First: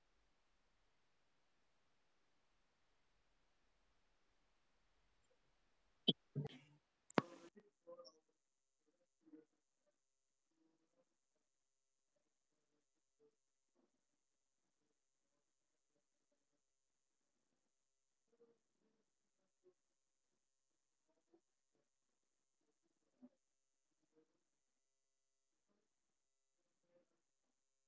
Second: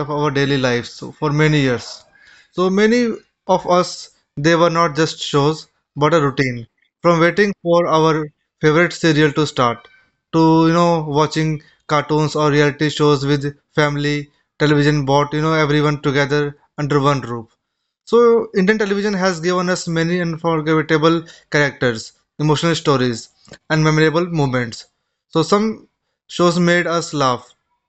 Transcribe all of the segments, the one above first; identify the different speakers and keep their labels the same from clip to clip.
Speaker 1: of our daily lives for many years. So, many of us, they were not just shows, but a routine. From waiting for our favorite serial to start, to, watching cartoons or reality shows with family, television brought, everyone together under one roof. So, Indian television has given us many unforgettable characters, emotional stories, and memorable moments. So, some shows made us laugh,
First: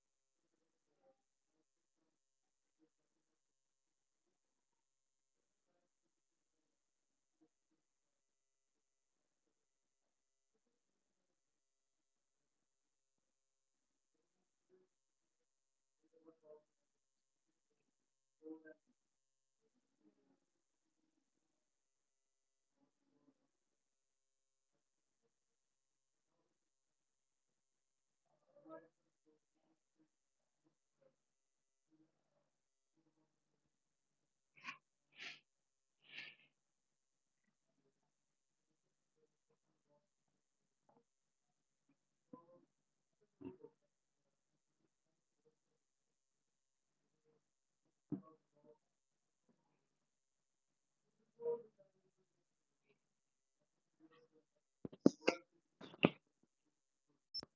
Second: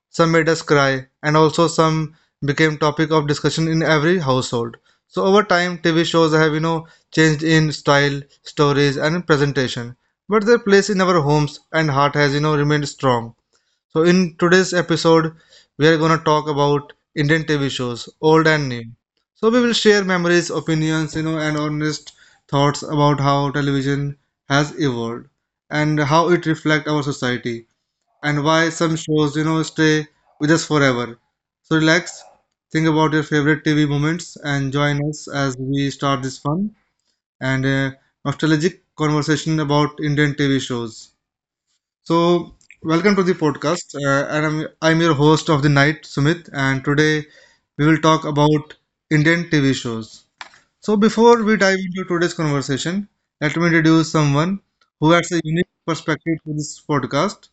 Speaker 1: some made us cry, and also some became topic of discussion in every household. So over time, TV shows have changed in style, stories, and presentation, but their place in our homes and heart has remained strong. So in today's episode, we are gonna talk about Indian TV shows, old and new. So we will share memories, opinions, and honest thoughts about how television has evolved and how it reflects our society and why some shows, stay with us forever. So relax, think about your favorite TV moments, and join us as we start this fun and nostalgic conversation about Indian TV shows. So welcome to the podcast, and I'm your host of the night, Sumit, and today we will talk about Indian TV shows. So before we dive into today's conversation, let me introduce someone who has a unique perspective to this podcast.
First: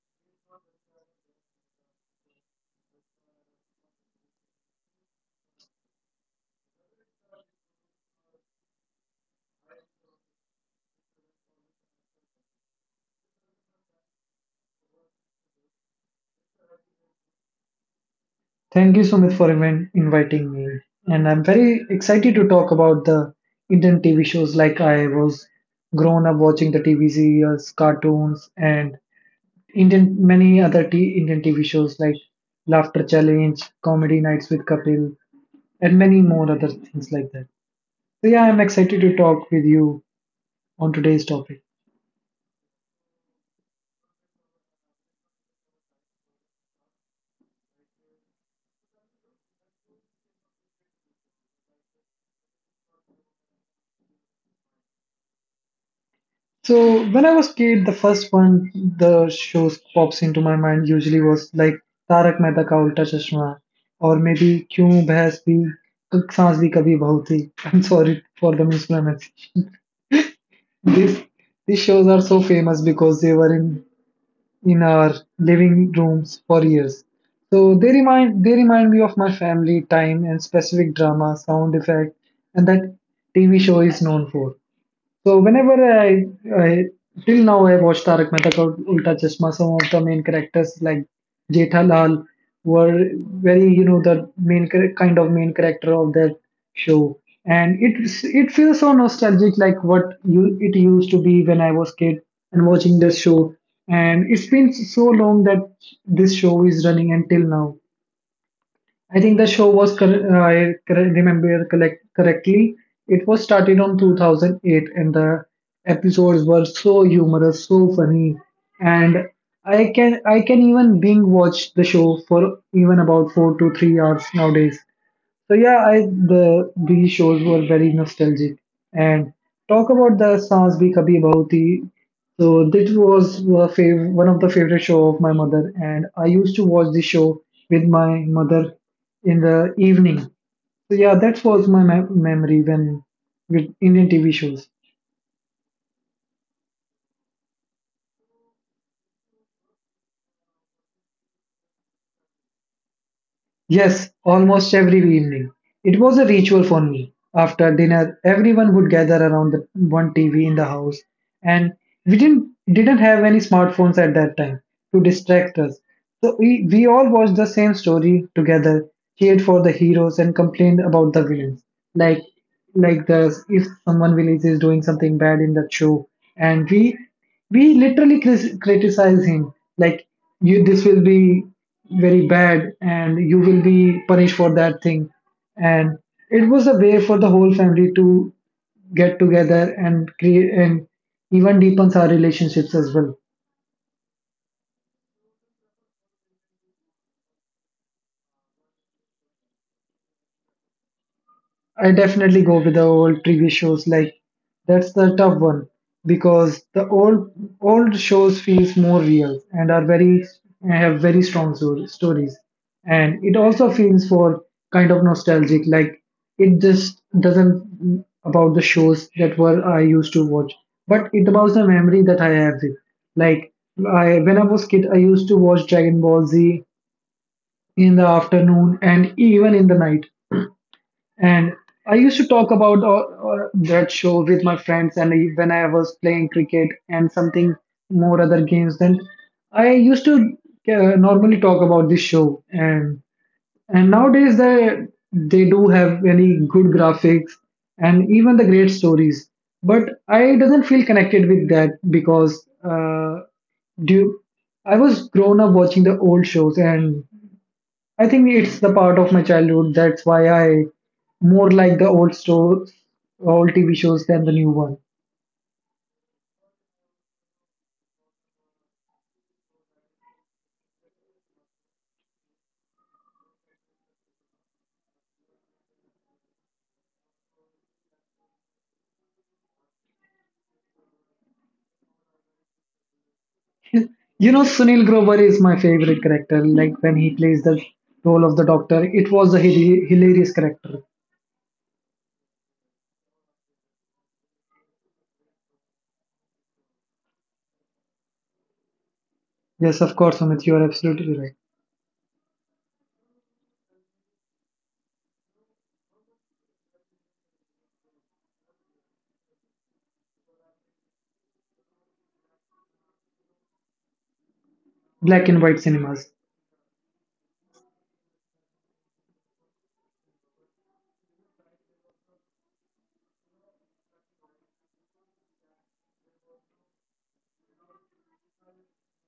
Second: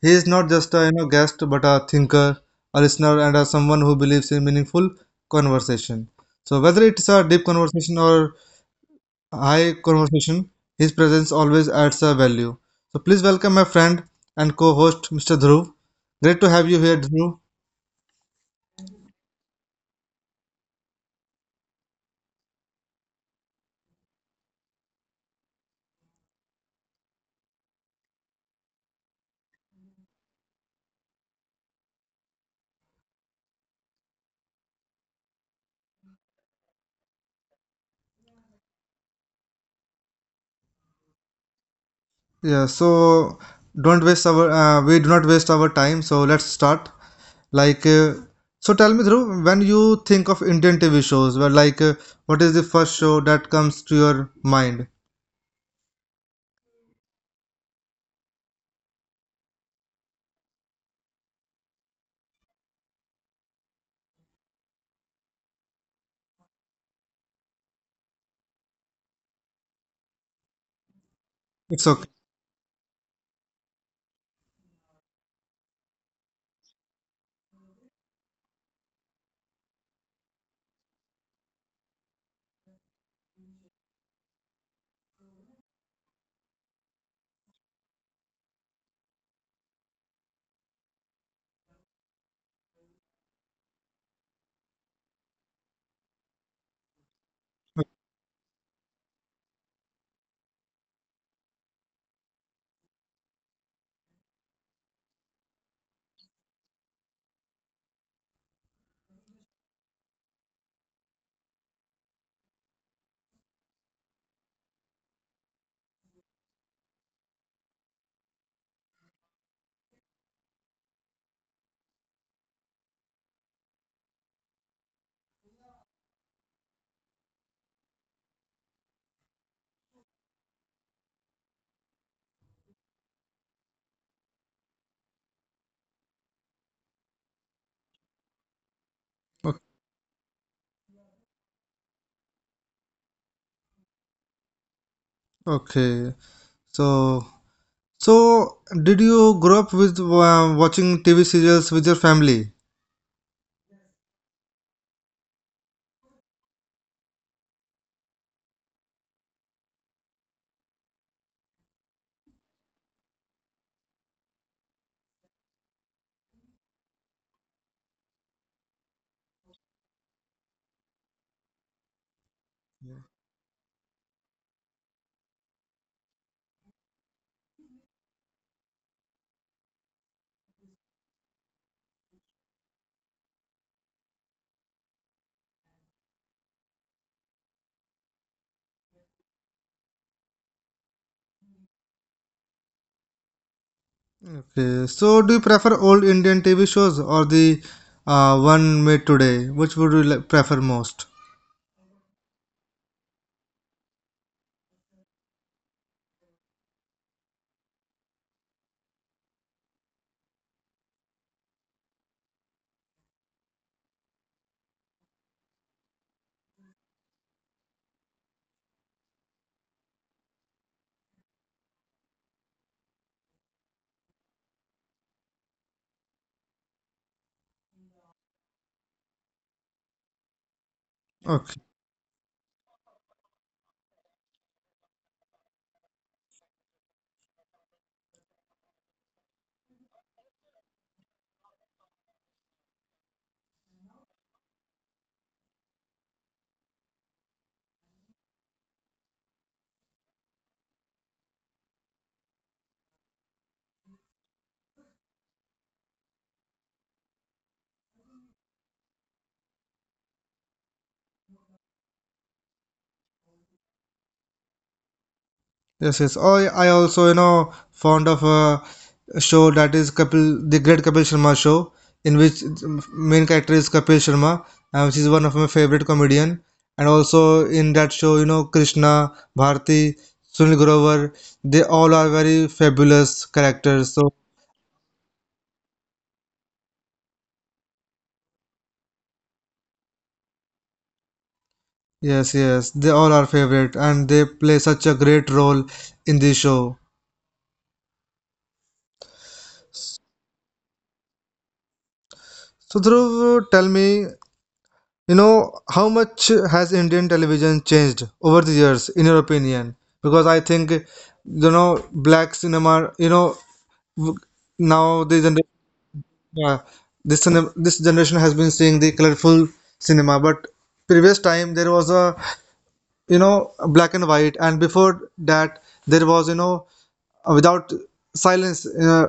Speaker 1: He is not just a guest, but a thinker, a listener, and a, someone who believes in meaningful conversation. So whether it's a deep conversation or a high conversation, his presence always adds a value. So please welcome my friend and co-host, Mr. Dhruv. Great to have you here, Dhruv.
Speaker 2: Thank you, Sumit, for even inviting me. And I'm very excited to talk about the Indian TV shows. Like I was grown up watching the TV series, cartoons, and Indian many other Indian TV shows like Laughter Challenge, Comedy Nights with Kapil, and many more other things like that. So yeah, I'm excited to talk with you on today's topic.
Speaker 1: Yeah, so don't waste our we do not waste our time. So let's start. Like, so tell me, Dhruv, when you think of Indian TV shows, well, like, what is the first show that comes to your mind?
Speaker 2: So when I was kid, the first one the shows pops into my mind usually was like Tarak Mehta Ka Ulta Chashma, or maybe Kyun Bhais Bhi Saans Bhi Kabhi Bahut Thi. I'm sorry for the mispronunciation. These these
Speaker 1: It's
Speaker 2: shows
Speaker 1: okay.
Speaker 2: are so famous because they were in our living rooms for years. So they remind me of my family time and specific drama, sound effect, and that TV show is known for. So whenever I till now I watched Tarak Mehta ka Ulta Chashma, some of the main characters like Jethalal were very the kind of main character of that show, and it feels so nostalgic like what you it used to be when I was kid and watching this show, and it's been so long that this show is running until now. I think the show was, uh, I remember correctly, it was started on 2008, and the episodes were so humorous, so funny, and I can even binge watch the show for even about 4 to 3 hours nowadays. So yeah, I the these shows were very nostalgic. And talk about the Saans Bhi Kabhi Bahu Thi. So this was a one of the favorite show of my mother, and I used to watch this show with my mother in
Speaker 1: O-
Speaker 2: the evening. So yeah, that was my memory when with Indian TV shows.
Speaker 1: Okay, so so did you grow up with watching TV serials with your family?
Speaker 2: Yes, almost every evening. It was a ritual for me. After dinner, everyone would gather around the one TV in the house, and we didn't have any smartphones at that time to distract us. So we all watched the same story together, cheered for the heroes and complained about the villains. Like the if someone villains is doing something bad in that show, and we literally criticize him like you this will be very bad and you will be punished for that thing, and it was a way for the whole family to get together and create and even deepens our relationships as well.
Speaker 1: Okay, so do you prefer old Indian TV shows or the one made today? Which would you like, prefer most?
Speaker 2: I definitely go with the old TV shows. Like that's the tough one, because the old shows feels more real and are very have very strong stories. And it also feels for kind of nostalgic. Like it just doesn't about the shows that were I used to watch, but it about the memory that I have with. Like I when I was kid, I used to watch Dragon Ball Z in the afternoon and even in the night, and
Speaker 1: Okay.
Speaker 2: I used to talk about that show with my friends, and when I was playing cricket and something more other games, then I used to normally talk about this show. And nowadays they do have very good graphics and even the great stories. But I doesn't feel connected with that because uh, due I was grown up watching the old shows, and I think it's the part of my childhood. That's why I more like the old store, old TV shows than the new one.
Speaker 1: Yes, yes. Oh, yeah, I also, you know, fond of a show that is Kapil, the Great Kapil Sharma Show, in which main character is Kapil Sharma, which is one of my favorite comedian. And also in that show, you know, Krishna, Bharti, Sunil Grover, they all are very fabulous characters. So
Speaker 2: You know, Sunil Grover is my favorite character. Like when he plays the role of the doctor, it was a hilarious character.
Speaker 1: yes, yes, they all are favorite, and they play such a great role in the show.
Speaker 2: Yes, of course, Amit, you are absolutely right.
Speaker 1: So Dhruv, tell me, you know, how much has Indian television changed over the years, in your opinion? Because I think, you know, black cinema, w- now the
Speaker 2: Black and
Speaker 1: generation,
Speaker 2: white cinemas.
Speaker 1: yeah, this, this generation has been seeing the colorful cinema, but previous time there was a, you know, black and white, and before that there was, you know, without silence,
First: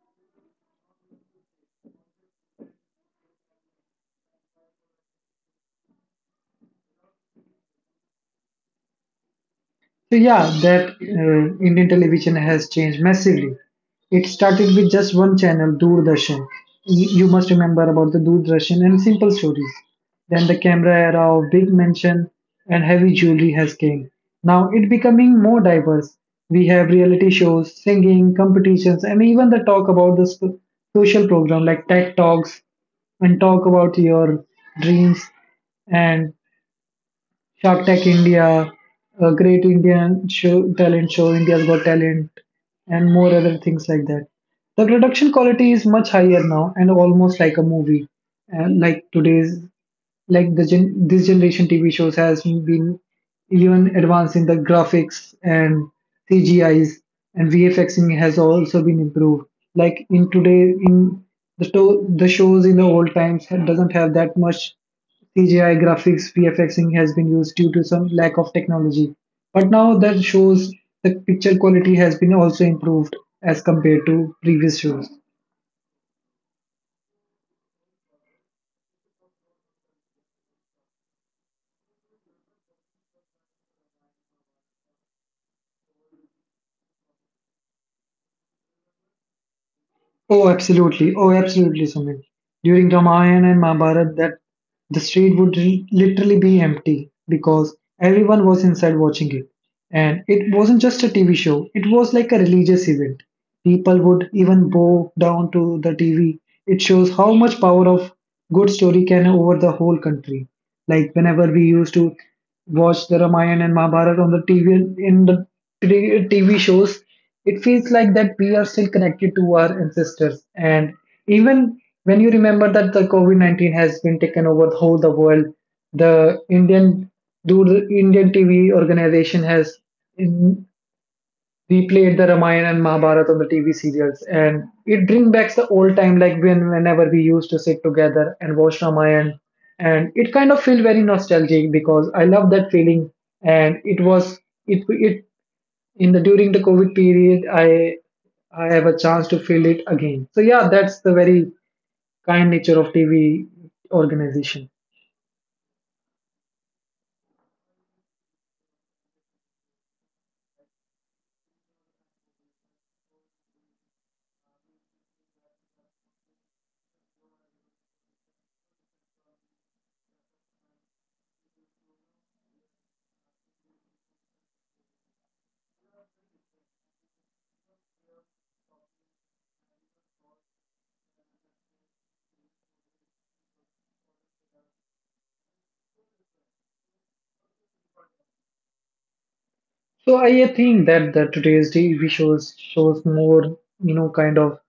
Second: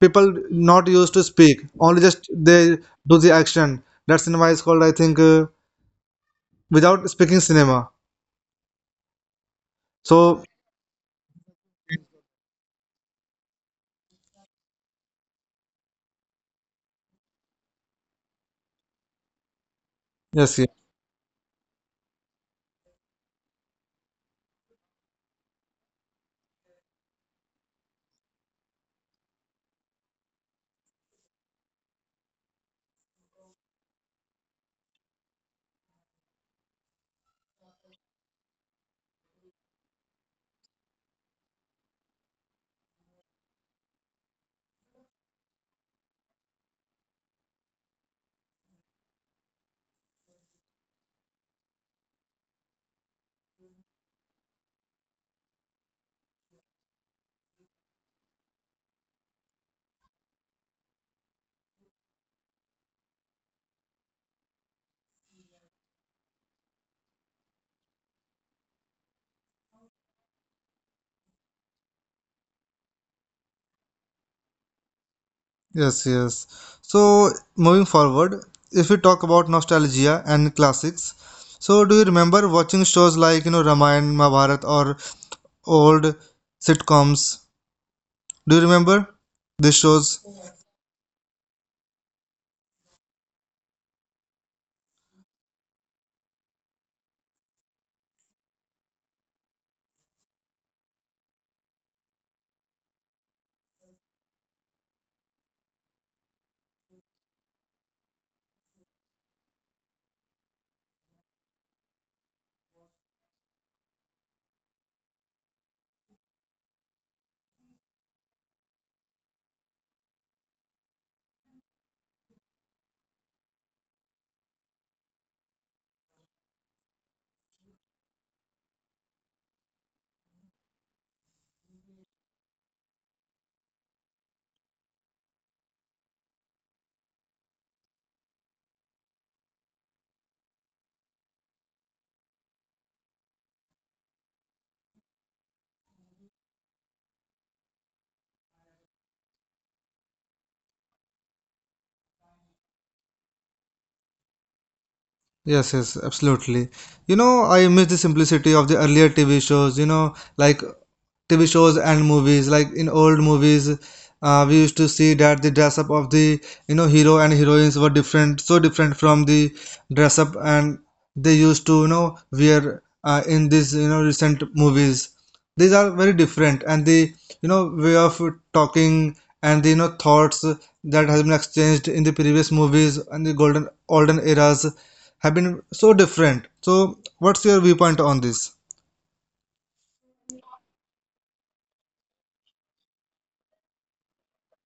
Speaker 1: people not used to speak, only just they do the action. That cinema is called, I think, without speaking cinema.
Speaker 2: So
Speaker 1: So,
Speaker 2: yeah, that Indian television has changed massively. It started with just one channel, Doordarshan. You must remember about the Doordarshan and simple stories. Then the
Speaker 1: yes, yes,
Speaker 2: camera era of big mansion and heavy jewelry has came. Now it becoming more diverse. We have reality shows, singing competitions, and even the talk about the social program like tech talks and talk about your dreams and Shark Tech India, a great Indian show, talent show, India's Got Talent, and more other things like that. The production quality is much higher now and almost like a movie, and like today's like the this generation TV shows has been even advanced in the graphics and CGIs, and VFXing has also been improved. Like in today, the shows in the old times doesn't have that much CGI graphics VFXing has been used due to some lack of technology. But now that shows the picture quality has been also improved as compared to previous shows.
Speaker 1: yes, yes. So, moving forward, if we talk about nostalgia and classics, so do you remember watching shows like, you know, Ramayana, Mahabharata, or old sitcoms? Do you remember these shows?
Speaker 2: Oh, absolutely. Oh, absolutely, Sumit. During Ramayana and Mahabharata, that the street would literally be empty because everyone was inside watching it. And it wasn't just a TV show, it was like a religious event. People would even bow down to the TV. It shows how much power of good story can over the whole country. Like whenever we used to watch the Ramayana and Mahabharata on the TV in the t- TV shows, it feels like that we are still connected to our ancestors. And even when you remember that the COVID 19 has been taken over the whole the world, the Indian, the Indian TV organization has we played the Ramayana and Mahabharata on the TV serials, and it brings back the old time, like when whenever we used to sit together and watch Ramayana, and it kind of feel very nostalgic because I love that feeling, and it was it it in the during the COVID period, I have a chance to feel it again. So yeah, that's the very kind nature of TV organization.
Speaker 1: Yes, yes, absolutely. You know, I miss the simplicity of the earlier TV shows, you know, like TV shows and movies. Like in old movies, we used to see that the dress up of the, you know, hero and heroines were different, so different from the dress up and they used to, you know, wear in these, you know, recent movies. These are very different and the, you know, way of talking and the, you know, thoughts that has been exchanged in the previous movies and the golden, olden eras have been so different. So, what's your viewpoint on this?
Speaker 2: So I think that today's TV shows shows more, you know, kind of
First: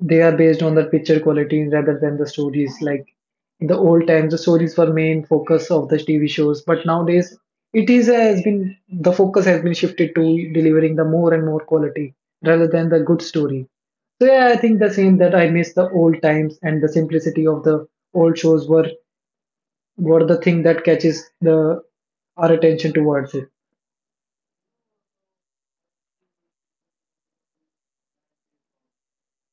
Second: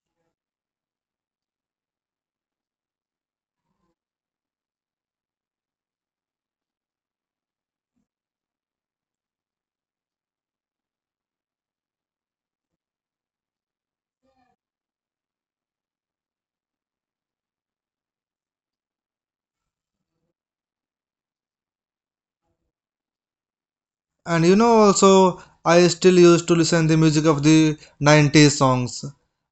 Speaker 2: they are based on the picture quality rather than the stories. Like in the old times, the stories were main focus of the TV shows, but nowadays it is has been the focus has been shifted to delivering the more and more quality rather than the good story. So yeah, I think the same, that I miss the old times, and the simplicity of the old shows were the thing that catches the our attention towards it.
Speaker 1: And you know, also, I still used to listen the music of the 90s songs.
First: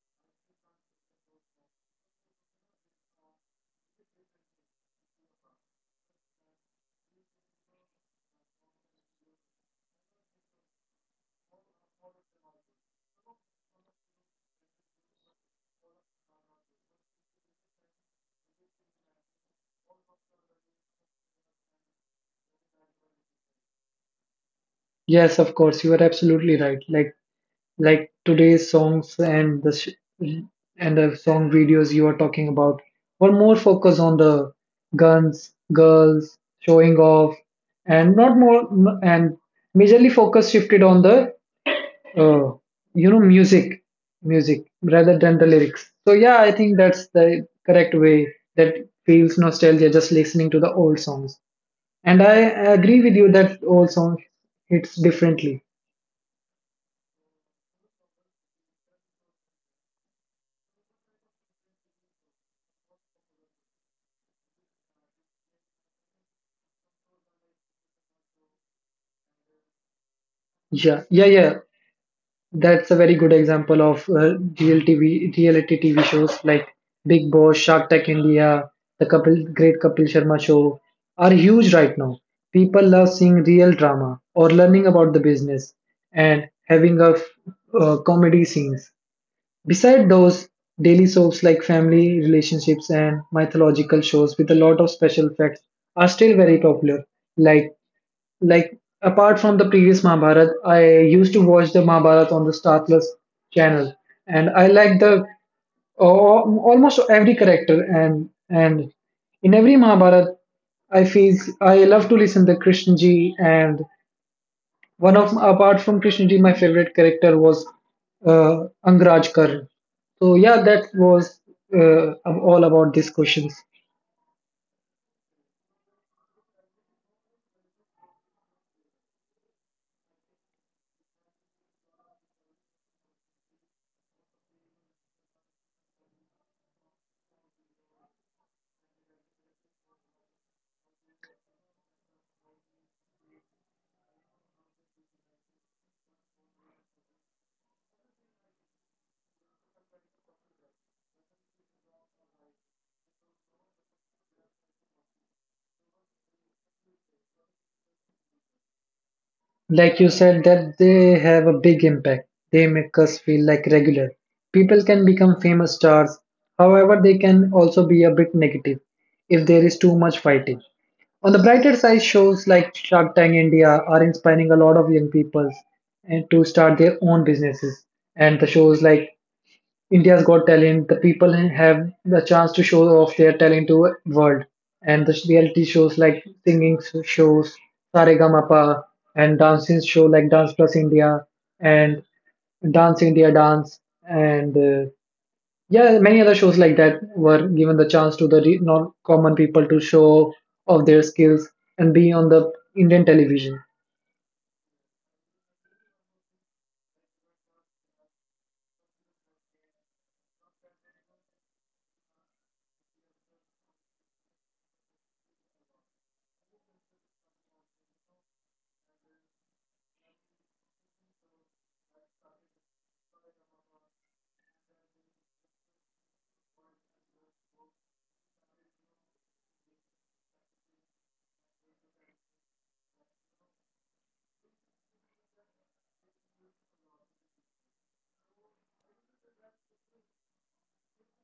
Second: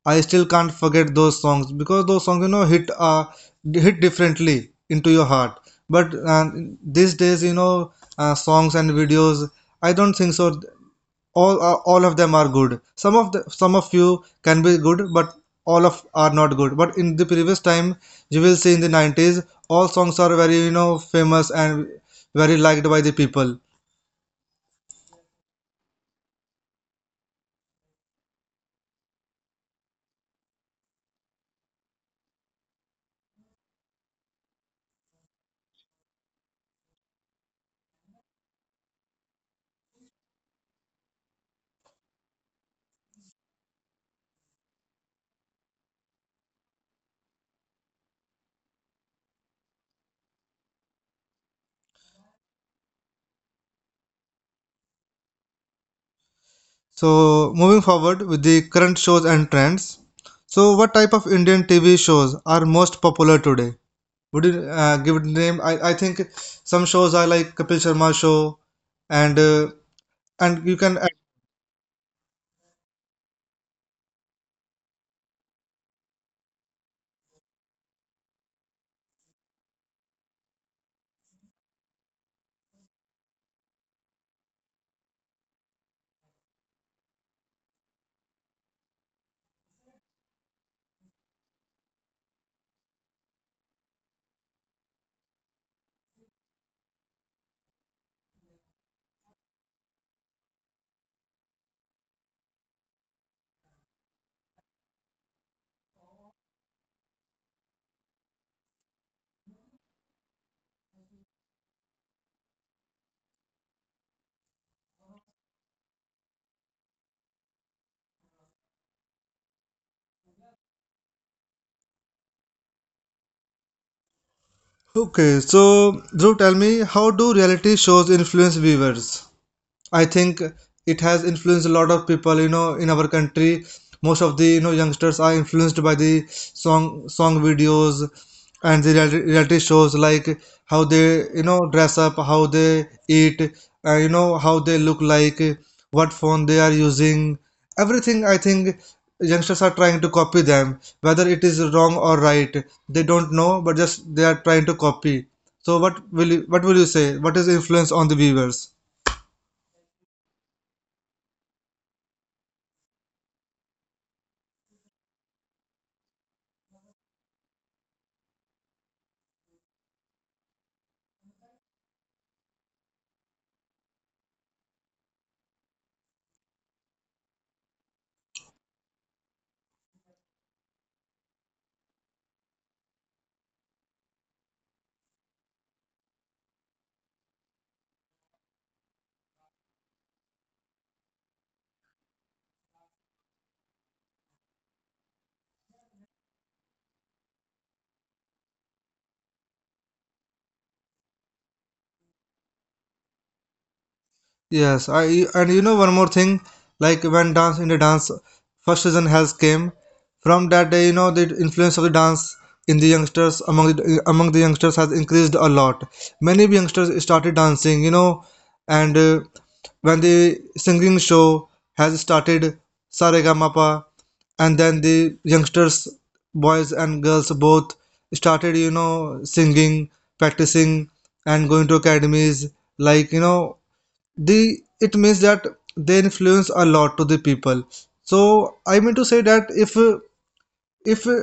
Speaker 1: I still can't forget those songs because those songs, you know, hit differently into your heart. But these days, you know, songs and videos, I don't think so. All are all of them are good. Some of the some of you can be good, but all of are not good. But in the previous time, you will see in the 90s, all songs are very famous and very liked by the people.
Speaker 2: Yes, of course, you are absolutely right. Like today's songs and the sh and the song videos you are talking about were more focused on the guns, girls, showing off, and not more and majorly focus shifted on the uh, music, music rather than the lyrics. So yeah, I think that's the correct way, that feels nostalgia just listening to the old songs. And I agree with you that old songs hits differently.
Speaker 1: So moving forward with the current shows and trends. So what type of Indian TV shows are most popular today? Would you give it name? I think some shows are like Kapil Sharma show and uh, and you can
Speaker 2: Yeah, yeah, yeah. That's a very good example of reality TV shows like Big Boss, Shark Tank India, the couple, great Kapil Sharma show are huge right now. People love seeing real drama or learning about the business and having a comedy scenes. Beside those, daily soaps like family, relationships, and mythological shows with a lot of special effects are still very popular. Like apart from the previous Mahabharat, I used to watch the Mahabharat on the Star Plus channel, and I like the almost every character, and in every Mahabharat, I feel I love to listen to Krishna ji, and one of apart from Krishnaji, my favorite character was Angraj Kar. So yeah, that was all about these questions.
Speaker 1: okay, so Dhruv, tell me, how do reality shows influence viewers? I think it has influenced a lot of people, you know, in our country. Most of the youngsters are influenced by the song videos and the reality shows like how they dress up, how they eat, you know how they look like, what phone they are using, everything. I think youngsters are trying to copy them, whether it is wrong or right. They don't know, but just they are trying to copy. So what will you say? What is the influence on the viewers?
Speaker 2: Like you said, that they have a big impact. They make us feel like regular. People can become famous stars. However, they can also be a bit negative if there is too much fighting. On the brighter side, shows like Shark Tank India are inspiring a lot of young people and to start their own businesses. And the shows like India's Got Talent, the people have the chance to show off their talent to world, and the reality shows like singing shows, Saregamapa, and dancing show like Dance Plus India, and Dance India Dance, and yeah, many other shows like that were given the chance to the non-common people to show off their skills and be on the Indian television.
Speaker 1: Yes, I and you know one more thing, like when dance in the dance first season has came, from that day you know the influence of the dance in the youngsters among the youngsters has increased a lot. Many youngsters started dancing, you know, and when the singing show has started, Saregamapa, and then the youngsters, boys and girls both started, you know, singing, practicing, and going to academies like you know the it means that they influence a lot to the people. So I mean to say that if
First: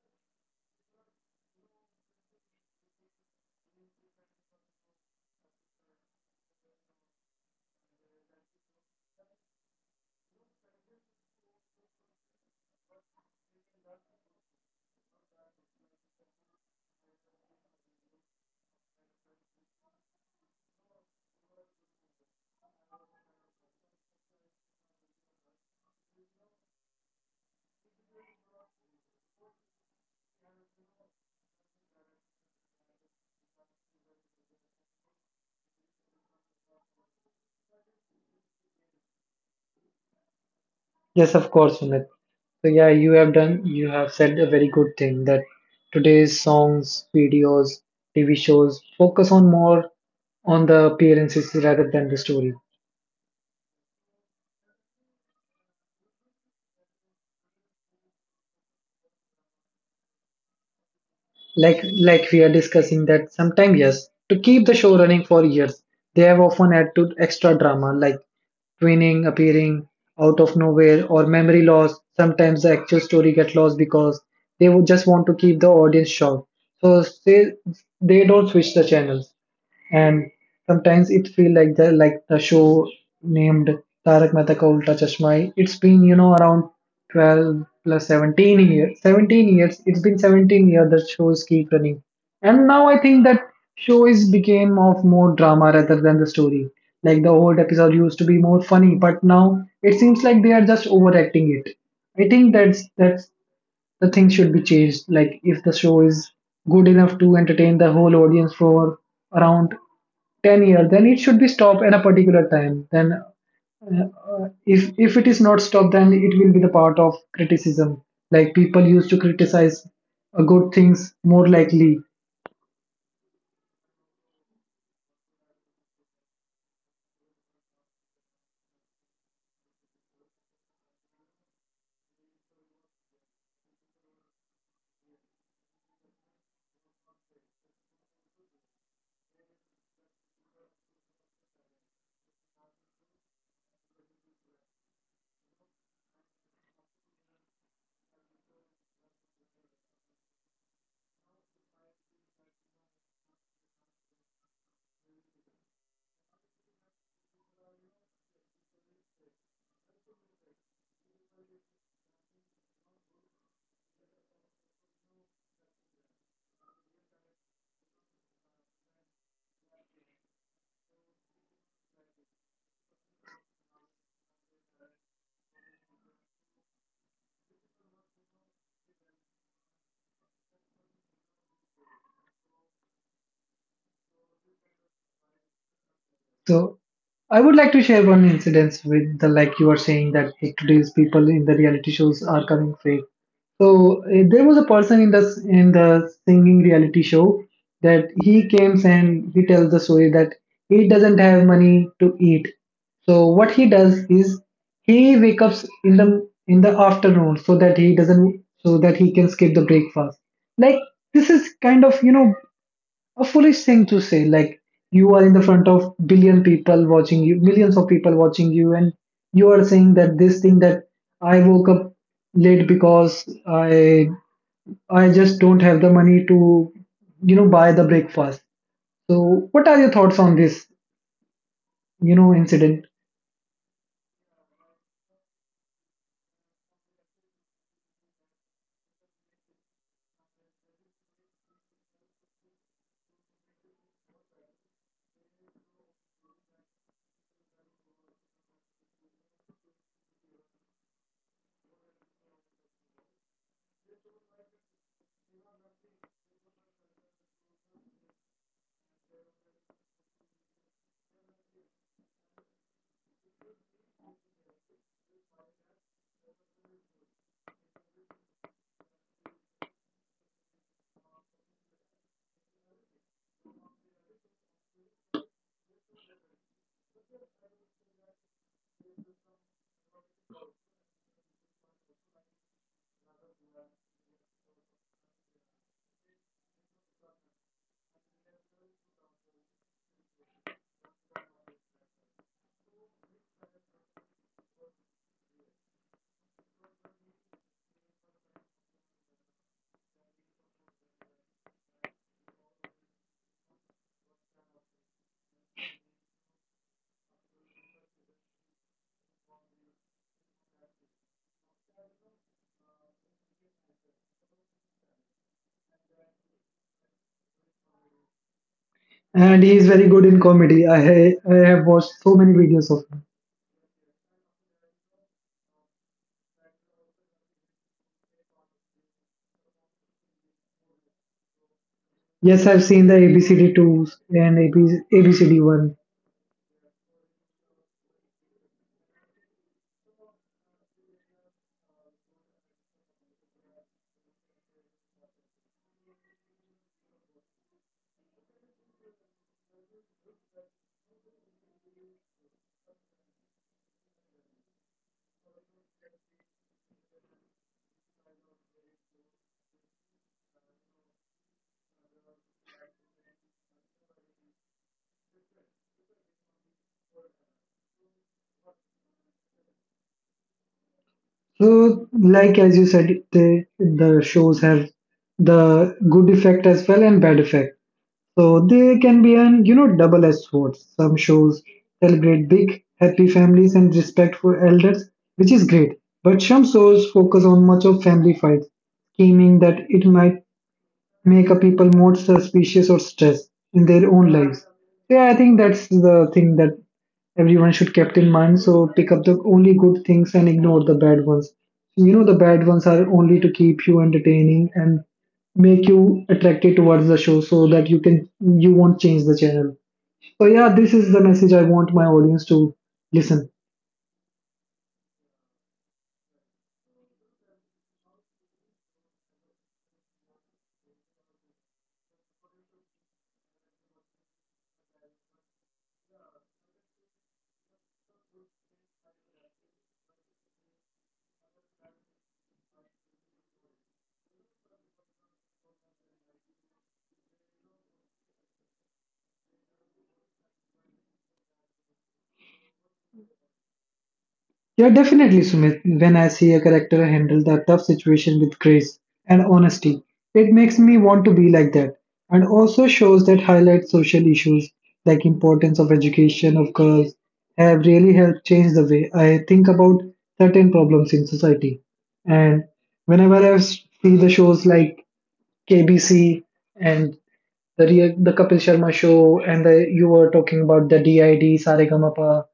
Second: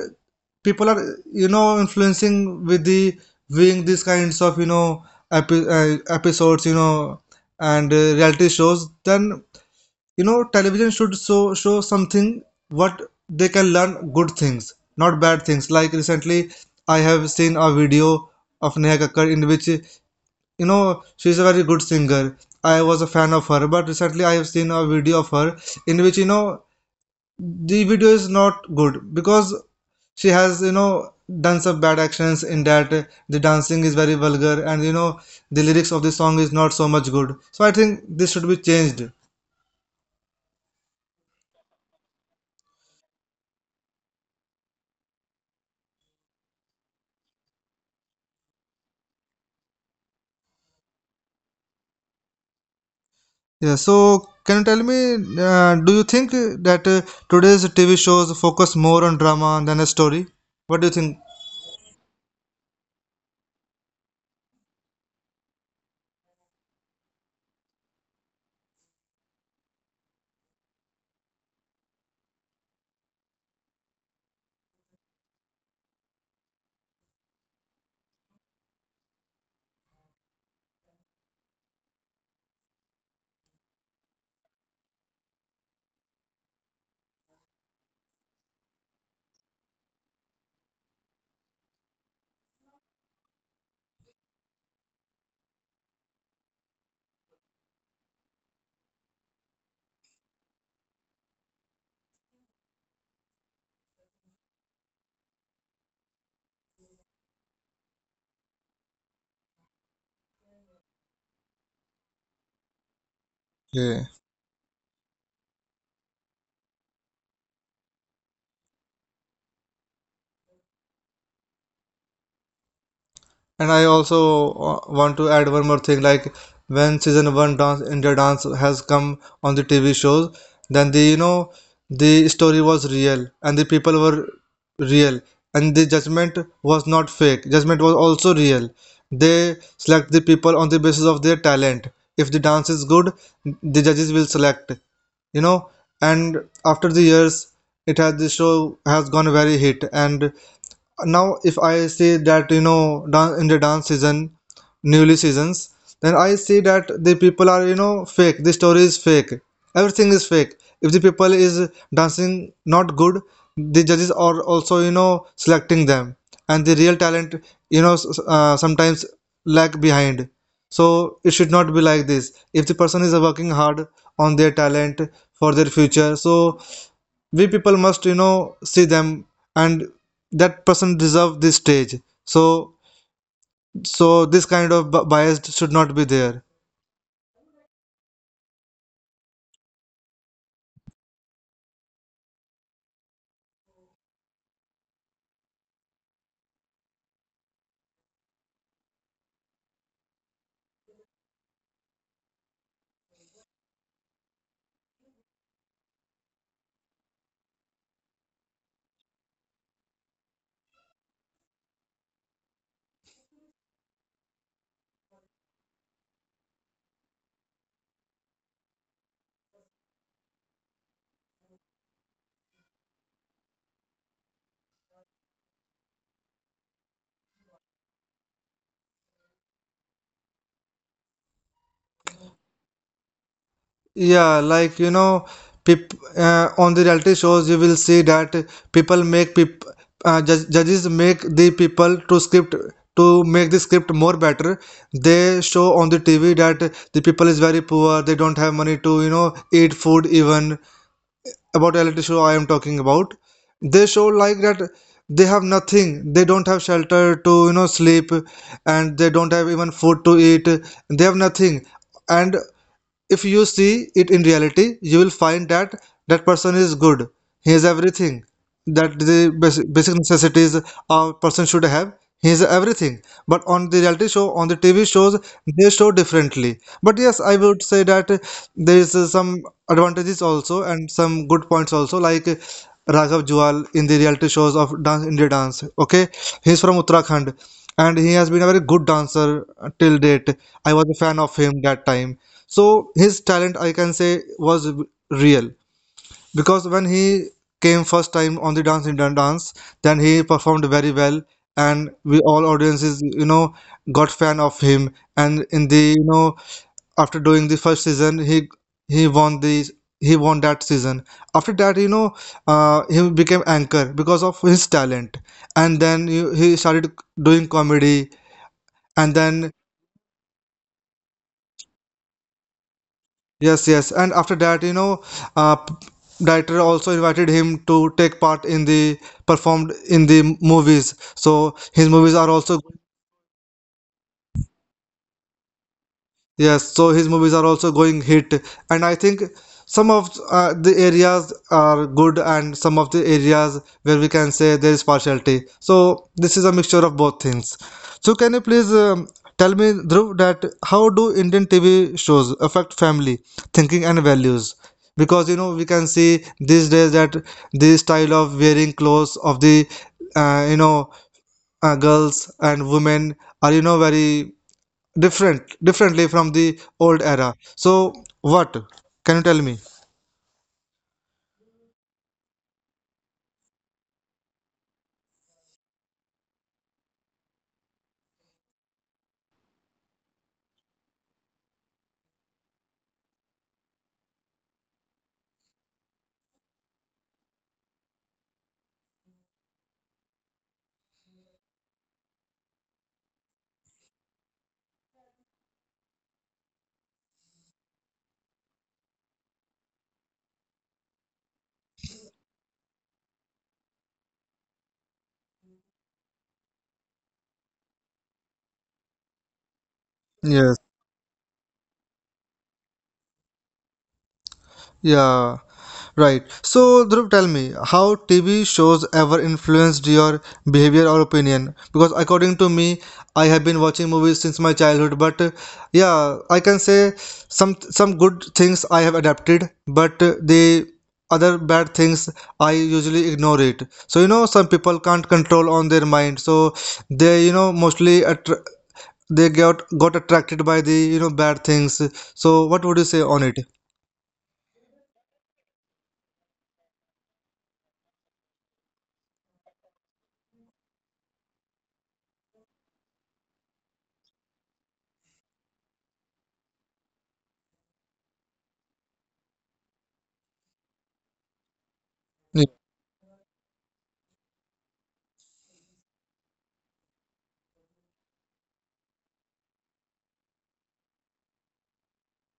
Speaker 1: people are you know influencing with the viewing these kinds of you know episodes you know and reality shows, then you know television should show something what they can learn, good things, not bad things. Like recently I have seen a video of Neha Kakkar, in which you know she's a very good singer. I was a fan of her, but recently I have seen a video of her in which you know the video is not good because she has you know done some bad actions in that. The dancing is very vulgar and you know the lyrics of the song is not so much good, so I think this should be changed.
Speaker 2: Yes, of course, Sumit. So yeah, you have said a very good thing, that today's songs, videos, TV shows focus on more on the appearances rather than the story.
Speaker 1: Yeah, so can you tell me, do you think that today's TV shows focus more on drama than a story? What do you think?
Speaker 2: Like we are discussing that sometimes yes, to keep the show running for years, they have often added to extra drama like twinning, appearing out of nowhere, or memory loss. Sometimes the actual story get lost because they would just want to keep the audience shocked. So they don't switch the channels. And sometimes it feel like the show named Tarak Mehta Ka Ulta Chashma. It's been you know around 12 plus 17 years. 17 years. It's been 17 years that shows keep running, and now I think that show is became of more drama rather than the story. Like the old episode used to be more funny, but now it seems like they are just overacting it. I think that's the things should be changed. Like if the show is good enough to entertain the whole audience for around 10 years, then it should be stopped at a particular time. Then
Speaker 1: Yeah.
Speaker 2: if it is not stopped, then it will be the part of criticism. Like people used to criticize good things more likely.
Speaker 1: And I also want to add one more thing, like when season one dance India dance has come on the TV shows, then the you know the story was real and the people were real and the judgment was not fake. Judgment was also real. They select the people on the basis of their talent. If the dance is good, the judges will select, you know. And after the years, it has the show has gone very hit, and now if I say that you know in the dance season newly seasons, then I see that the people are you know fake, the story is fake, everything is fake. If the people is dancing not good, the judges are also you know selecting them, and the real talent you know sometimes lag behind. So it should not be like this. If the person is working hard on their talent for their future, so we people must you know see them, and that person deserve this stage. So this kind of bias should not be there.
Speaker 2: So I would like to share one incident with the, like you are saying that the today's people in the reality shows are coming fake. So there was a person in the singing reality show that he came and he tells the story that he doesn't have money to eat. So what he does is he wakes up in the afternoon so that he doesn't, so that he can skip the breakfast. Like, this is kind of a foolish thing to say, like you are in the front of billion people watching you, millions of people watching you, and you are saying that this thing, that I woke up late because i I just don't have the money to buy the breakfast. So what are your thoughts on this incident?
Speaker 1: Yeah, like you know on the reality shows you will see that people make peop- judges make the people to script, to make the script more better. They show on the TV that the people is very poor, they don't have money to you know eat food even. About reality show I am talking about. They show like that they have nothing. They don't have shelter to you know sleep, and they don't have even food to eat. They have nothing, and if you see it in reality, you will find that that person is good. He has everything, that the basic necessities a person should have. He has everything. But on the reality show, on the TV shows, they show differently. But yes, I would say that there is some advantages also and some good points also, like Raghav Jual in the reality shows of Dance India Dance. Okay, he's from Uttarakhand and he has been a very good dancer till date. I was a fan of him that time, so his talent, I can say, was real, because when he came first time on the Dance Indian Dance, then he performed very well and we all audiences, got fan of him. And in the you know after doing the first season, he won the he won that season. After that, he became anchor because of his talent. And then he started doing comedy, and
Speaker 2: And
Speaker 1: then
Speaker 2: he is very good in comedy. I have watched so many videos of him.
Speaker 1: yes, yes. And after that, you know, uh, p- director also invited him to take part in the performed in the movies. So his movies are
Speaker 2: Yes,
Speaker 1: also,
Speaker 2: I've seen the abcd2 and abcd1.
Speaker 1: yes, so his movies are also going hit, and I think some of the areas are good, and some of the areas where we can say there is partiality. So this is a mixture of both things. So can you please tell me, Dhruv, that how do Indian TV shows affect family thinking and values? Because you know we can see these days that the style of wearing clothes of the uh, you know girls and women are, you know, very different differently from the old era. So what can you tell me?
Speaker 2: So, like as you said, they, the shows have the good effect as well and bad effect. So they can be an double-edged swords. Some shows celebrate big, happy families and respect for elders, which is great. But some shows focus on much of family fights, scheming, that it might make a people more suspicious or stressed in their own lives. So, yeah, I think that's the thing that everyone should kept in mind. So pick up the only good things and ignore the bad ones. So, you know, the bad ones are only to keep you entertaining and make you attracted towards the show so that you can, you won't change the channel. So yeah,
Speaker 1: Yes,
Speaker 2: this is the message I want my audience to listen.
Speaker 1: yeah, right. So Dhruv, tell me how TV shows ever influenced your behavior or opinion, because according to me, I have been watching movies since my childhood, but yeah, I can say some good things I have adapted, but the other bad things I usually ignore it. So you know, some people can't control on their mind, so they, you know, mostly attr they got attracted by the, you know, bad things. So what would you say on it?
Speaker 2: Yeah, definitely, Sumit. When I see a character handle the tough situation with grace and honesty, it makes me want to be like that. And also shows that highlight social issues like importance of education of girls have really helped change the way I think about certain problems in society. And whenever see the shows like KBC and the the Kapil Sharma show, and the, you were talking about the DID, Saregamapa.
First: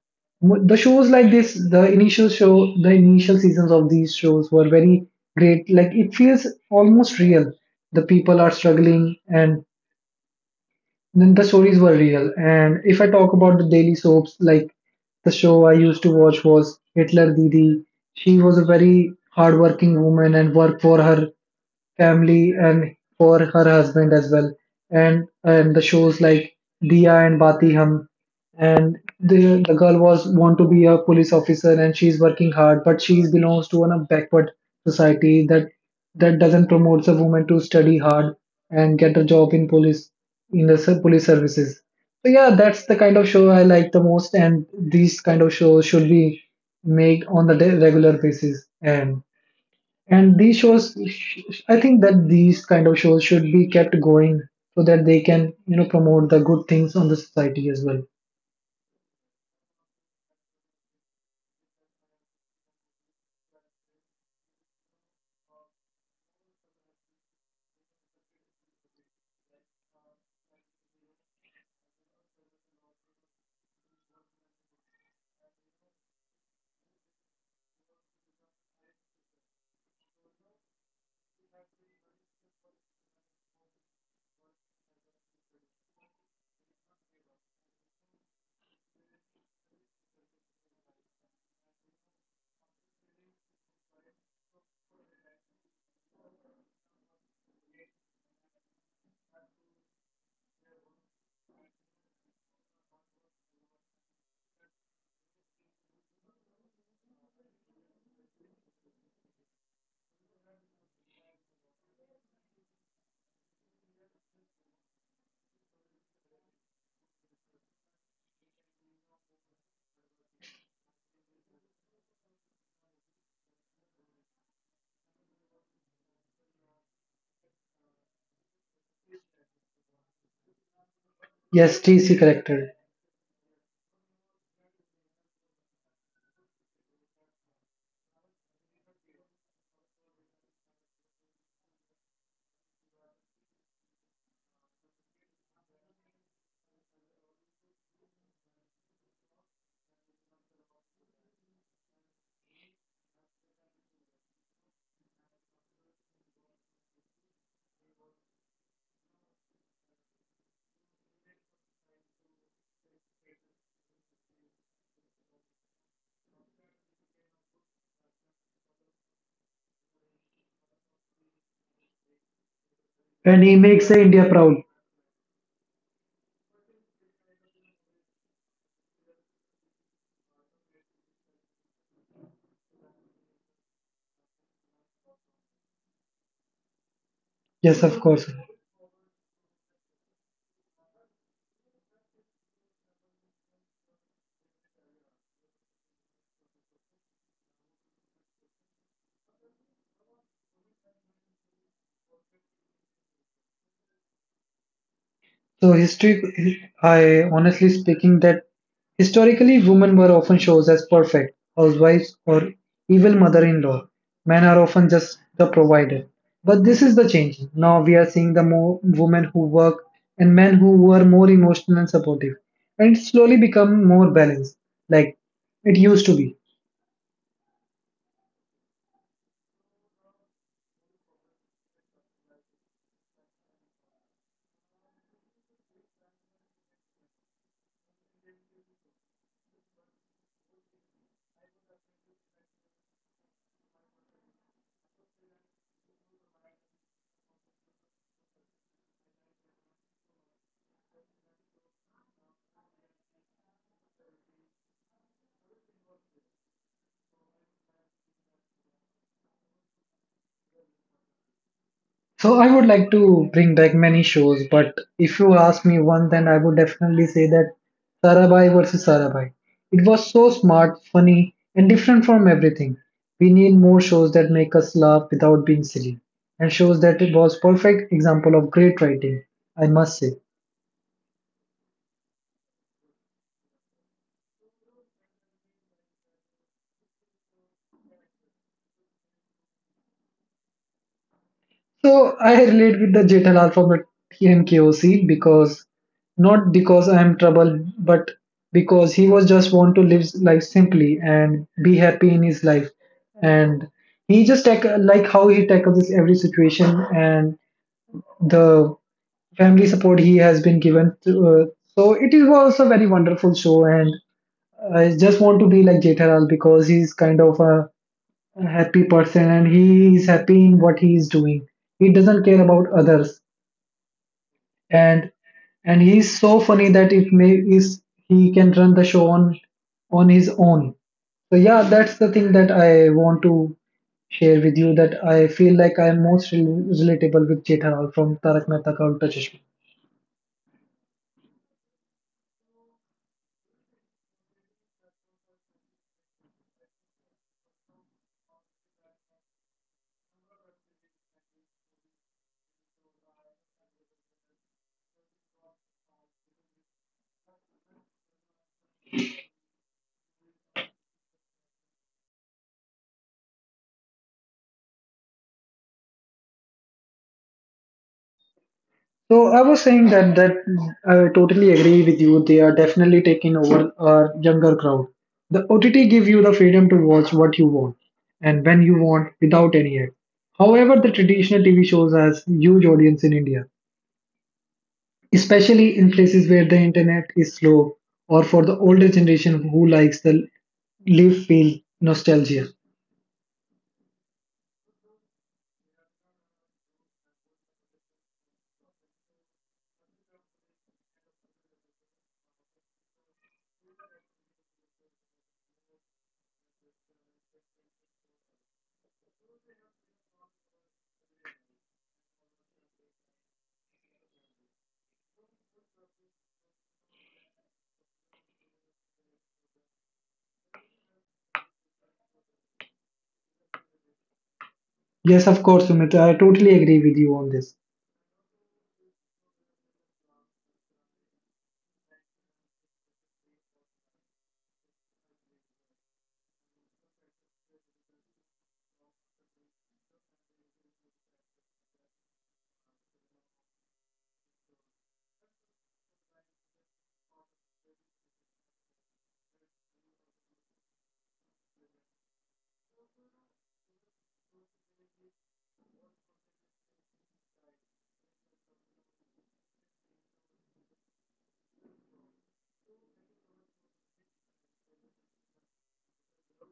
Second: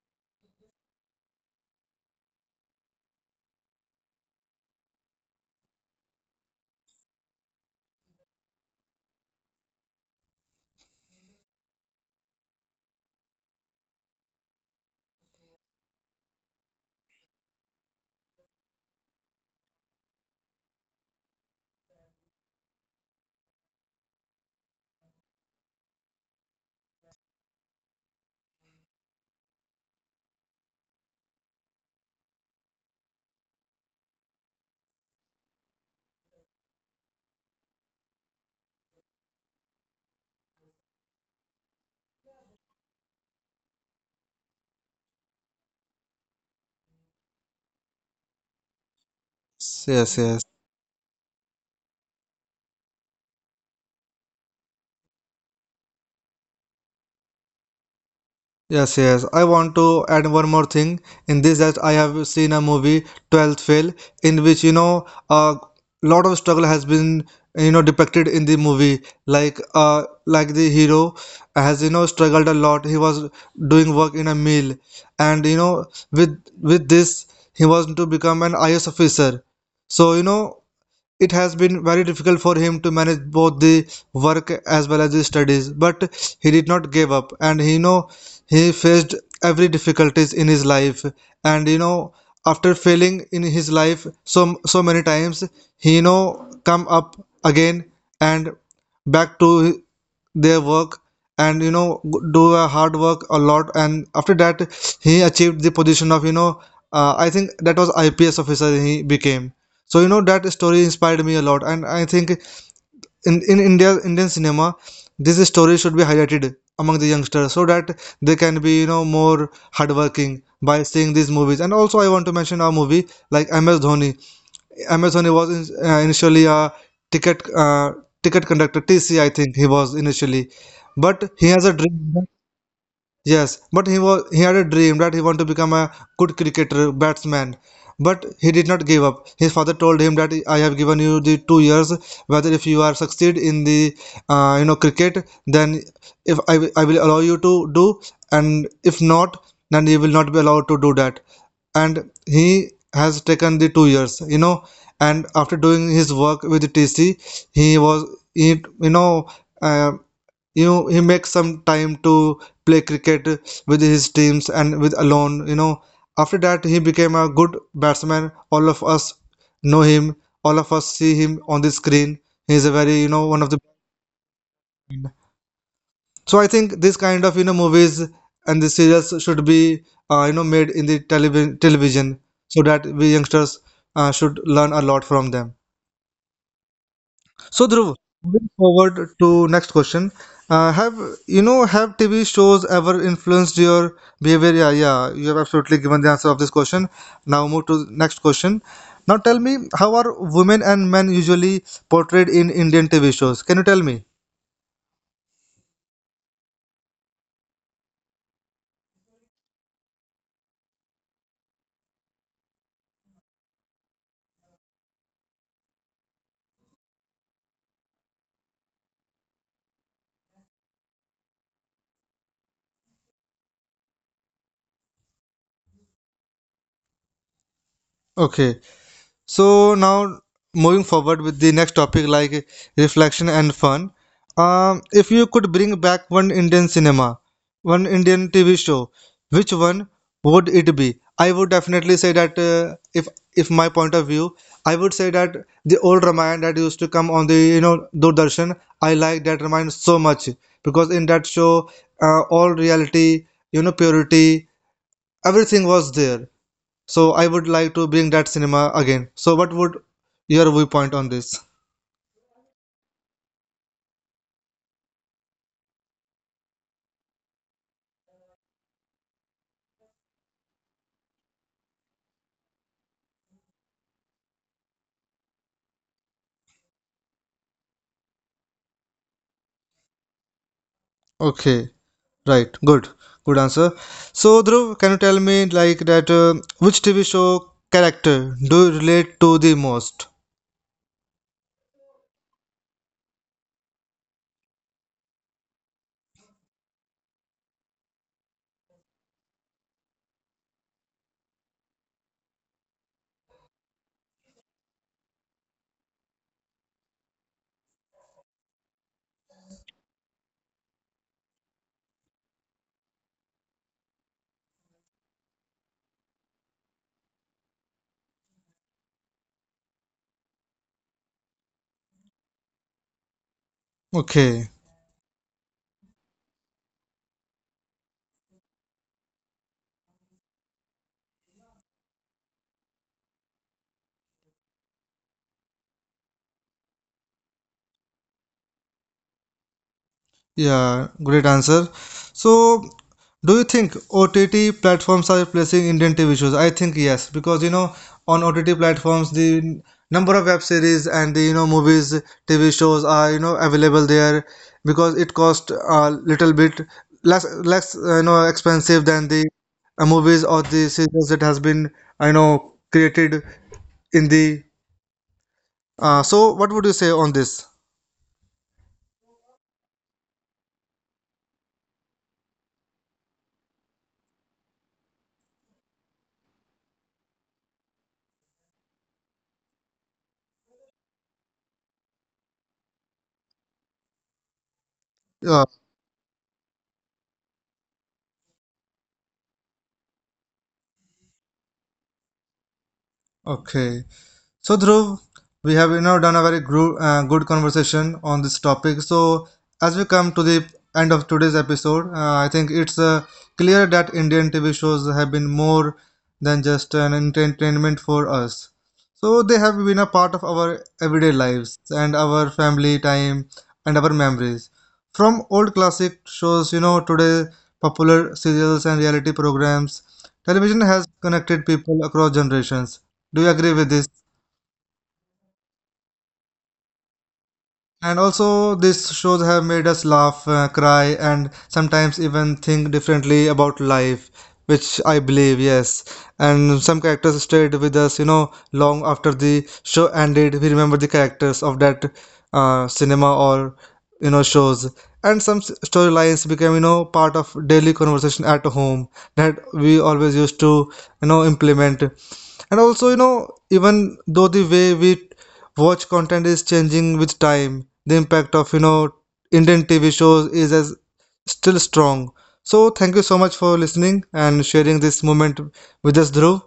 Speaker 2: The shows like this, the initial show, the initial seasons of these shows were very great. Like it feels almost real. The people are struggling, and then the stories were real. And if I talk about the daily soaps, like the show I used to watch was Hitler Didi. She was a very hardworking woman and worked for her family and for her husband as well. And the shows like Diya and Bati Hum. And the girl was want to be a police officer, and she's working hard, but she belongs to a backward society that doesn't promote a woman to study hard and get a job in police, in the police services. So yeah, that's the kind of show I like the most, and these kind of shows should be made on the regular basis.
Speaker 1: Yes, yes,
Speaker 2: And
Speaker 1: yes,
Speaker 2: these shows, I think that these kind of shows should be kept going so that they can, you know, promote the good things on the society as well.
Speaker 1: yes, yes, I want to add one more thing in this, that I have seen a movie, 12th Fail, in which, you know, a lot of struggle has been, you know, depicted in the movie, like the hero has, you know, struggled a lot. He was doing work in a mill, and you know, with with this, he was to become an IAS officer. So you know, it has been very difficult for him to manage both the work as well as the studies, but he did not give up, and he know he faced every difficulties in his life. And you know, after failing in his life so so many times, he, you know, come up again and back to their work, and you know, do a hard work a lot. And after that, he achieved the position of, you know, I think that was IPS officer he became. So you know, that story inspired me a lot, and I think in India Indian cinema, this story should be highlighted among the youngsters, so that they can be, you know, more hardworking by seeing these movies. And also, I want to mention a movie like MS Dhoni. MS Dhoni was in, initially a ticket uh, ticket conductor, TC, I think he was initially, but he has a
Speaker 2: Yes,
Speaker 1: dream.
Speaker 2: TC corrected.
Speaker 1: Yes, but he had a dream that he wanted to become a good cricketer, batsman. But he did not give up. His father told him that I have given you the 2 years. Whether if you are succeed in the cricket, then if I, will- I will allow you to do, and if not, then you will not be allowed to do that. And he has taken the 2 years, you know. And after doing his work with the TC, he was he you know. Uh, you know, he makes some time to play cricket with his teams and with alone, you know. After that, he became a good batsman. All of us know him, all of us see him on the screen. He is a very, you know,
Speaker 2: And
Speaker 1: one of
Speaker 2: he
Speaker 1: the.
Speaker 2: makes the India proud.
Speaker 1: So I think this kind of, you know, movies and the series should be made in the television, so that we youngsters should learn a lot from them. So
Speaker 2: Yes,
Speaker 1: Dhruv,
Speaker 2: of course.
Speaker 1: moving forward to next question, have have TV shows ever influenced your behavior? Yeah, yeah, you have absolutely given the answer of this question. Now move to next question. Now tell me, how are women and men usually portrayed in Indian TV shows? Can you tell me?
Speaker 2: So history, I honestly speaking that historically women were often shown as perfect housewives or evil mother-in-law. Men are often just the provider. But this is the change. Now we are seeing the more women who work and men who are more emotional and supportive. And it's slowly become more balanced, like it used to be.
Speaker 1: Okay. So now moving forward with the next topic, like reflection and fun. If you could bring back one Indian cinema, one Indian TV show, which one would it be? I would definitely say that if my point of view, I would say that the old Ramayana that used to come on the, you know, Doordarshan. I like that Ramayana so much, because in that show, all reality, you know, purity, everything was there. So I would like to bring that cinema again. So what would your viewpoint on this?
Speaker 2: So I would like to bring back many shows, but if you ask me one, then I would definitely say that Sarabhai versus Sarabhai. It was so smart, funny, and different from everything. We need more shows that make us laugh without being silly, and shows that it was perfect example of great writing, I must say.
Speaker 1: Okay, right, good, good answer. So Dhruv, can you tell me like that which TV show character do you relate to the most?
Speaker 2: So I relate with the Jethalal from the TMKOC because, not because I am troubled, but because he was just want to live life simply and be happy in his life, and he just tack like how he tackles this every situation and the family support he has been given. To, so it is was a very wonderful show, and I just want to be like Jethalal because he's kind of a happy person and he is happy in what he is doing. He doesn't care about others,
Speaker 1: Okay.
Speaker 2: and he's so funny that it may is he can run the show on his own. So yeah, that's the thing that I want to share with you, that I feel like I'm most relatable with Jethalal from Tarak Mehta ka Ulta Chashma.
Speaker 1: Yeah, great answer. So, do you think OTT platforms are replacing Indian TV shows? I think yes, because you know, on OTT platforms, the number of web series and the, you know, movies, TV shows are, you know, available there, because it cost a little bit less less you know, expensive than the movies or the series that has been, I know, created in the. So, what would you say on this?
Speaker 2: So I was saying that I totally agree with you. They are definitely taking over a younger crowd. The OTT give you the freedom to watch what you want and when you want without any ad. However, the traditional TV shows has huge audience in India,
Speaker 1: Yeah,
Speaker 2: especially in places where the internet is slow, or for the older generation who likes the live feel, nostalgia.
Speaker 1: okay. So Dhruv, we have, you know, done a very good conversation on this topic. So as we come to the end of today's episode, I think it's clear that Indian TV shows have been more than just an entertainment for us. So they have been a part of our everyday lives and our family time and our memories. From old classic shows, you know, today popular serials and reality programs, television has connected people across generations. Do you agree with this?
Speaker 2: Yes, of course, Sumit, I totally agree with you on this.
Speaker 1: And also, these shows have made us laugh, cry, and sometimes even think differently about life, which I believe, yes. And some characters stayed with us, you know, long after the show ended. We remember the characters of that cinema, or, you know, shows. And some storylines became, you know, part of daily conversation at home, that we always used to, you know, implement. And also, you know, even though the way we watch content is changing with time, the impact of, you know, Indian TV shows is as still strong. So thank you so much for listening and sharing this moment with us, Dhruv.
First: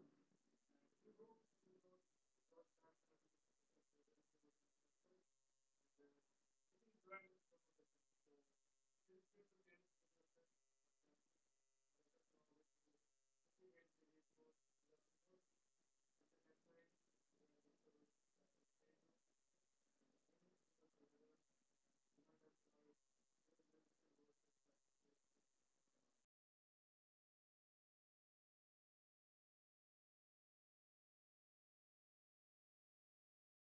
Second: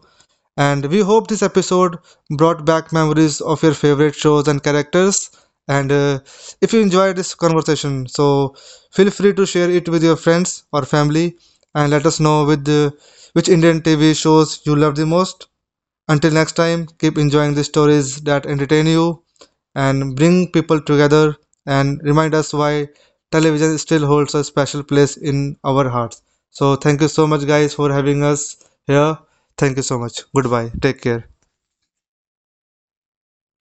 Speaker 1: And we hope this episode brought back memories of your favorite shows and characters. And if you enjoyed this conversation, so feel free to share it with your friends or family, and let us know with which Indian TV shows you love the most. Until next time, keep enjoying the stories that entertain you and bring people together, and remind us why television still holds a special place in our hearts. So, thank you so much, guys, for having us here. Thank you so much. Goodbye. Take care.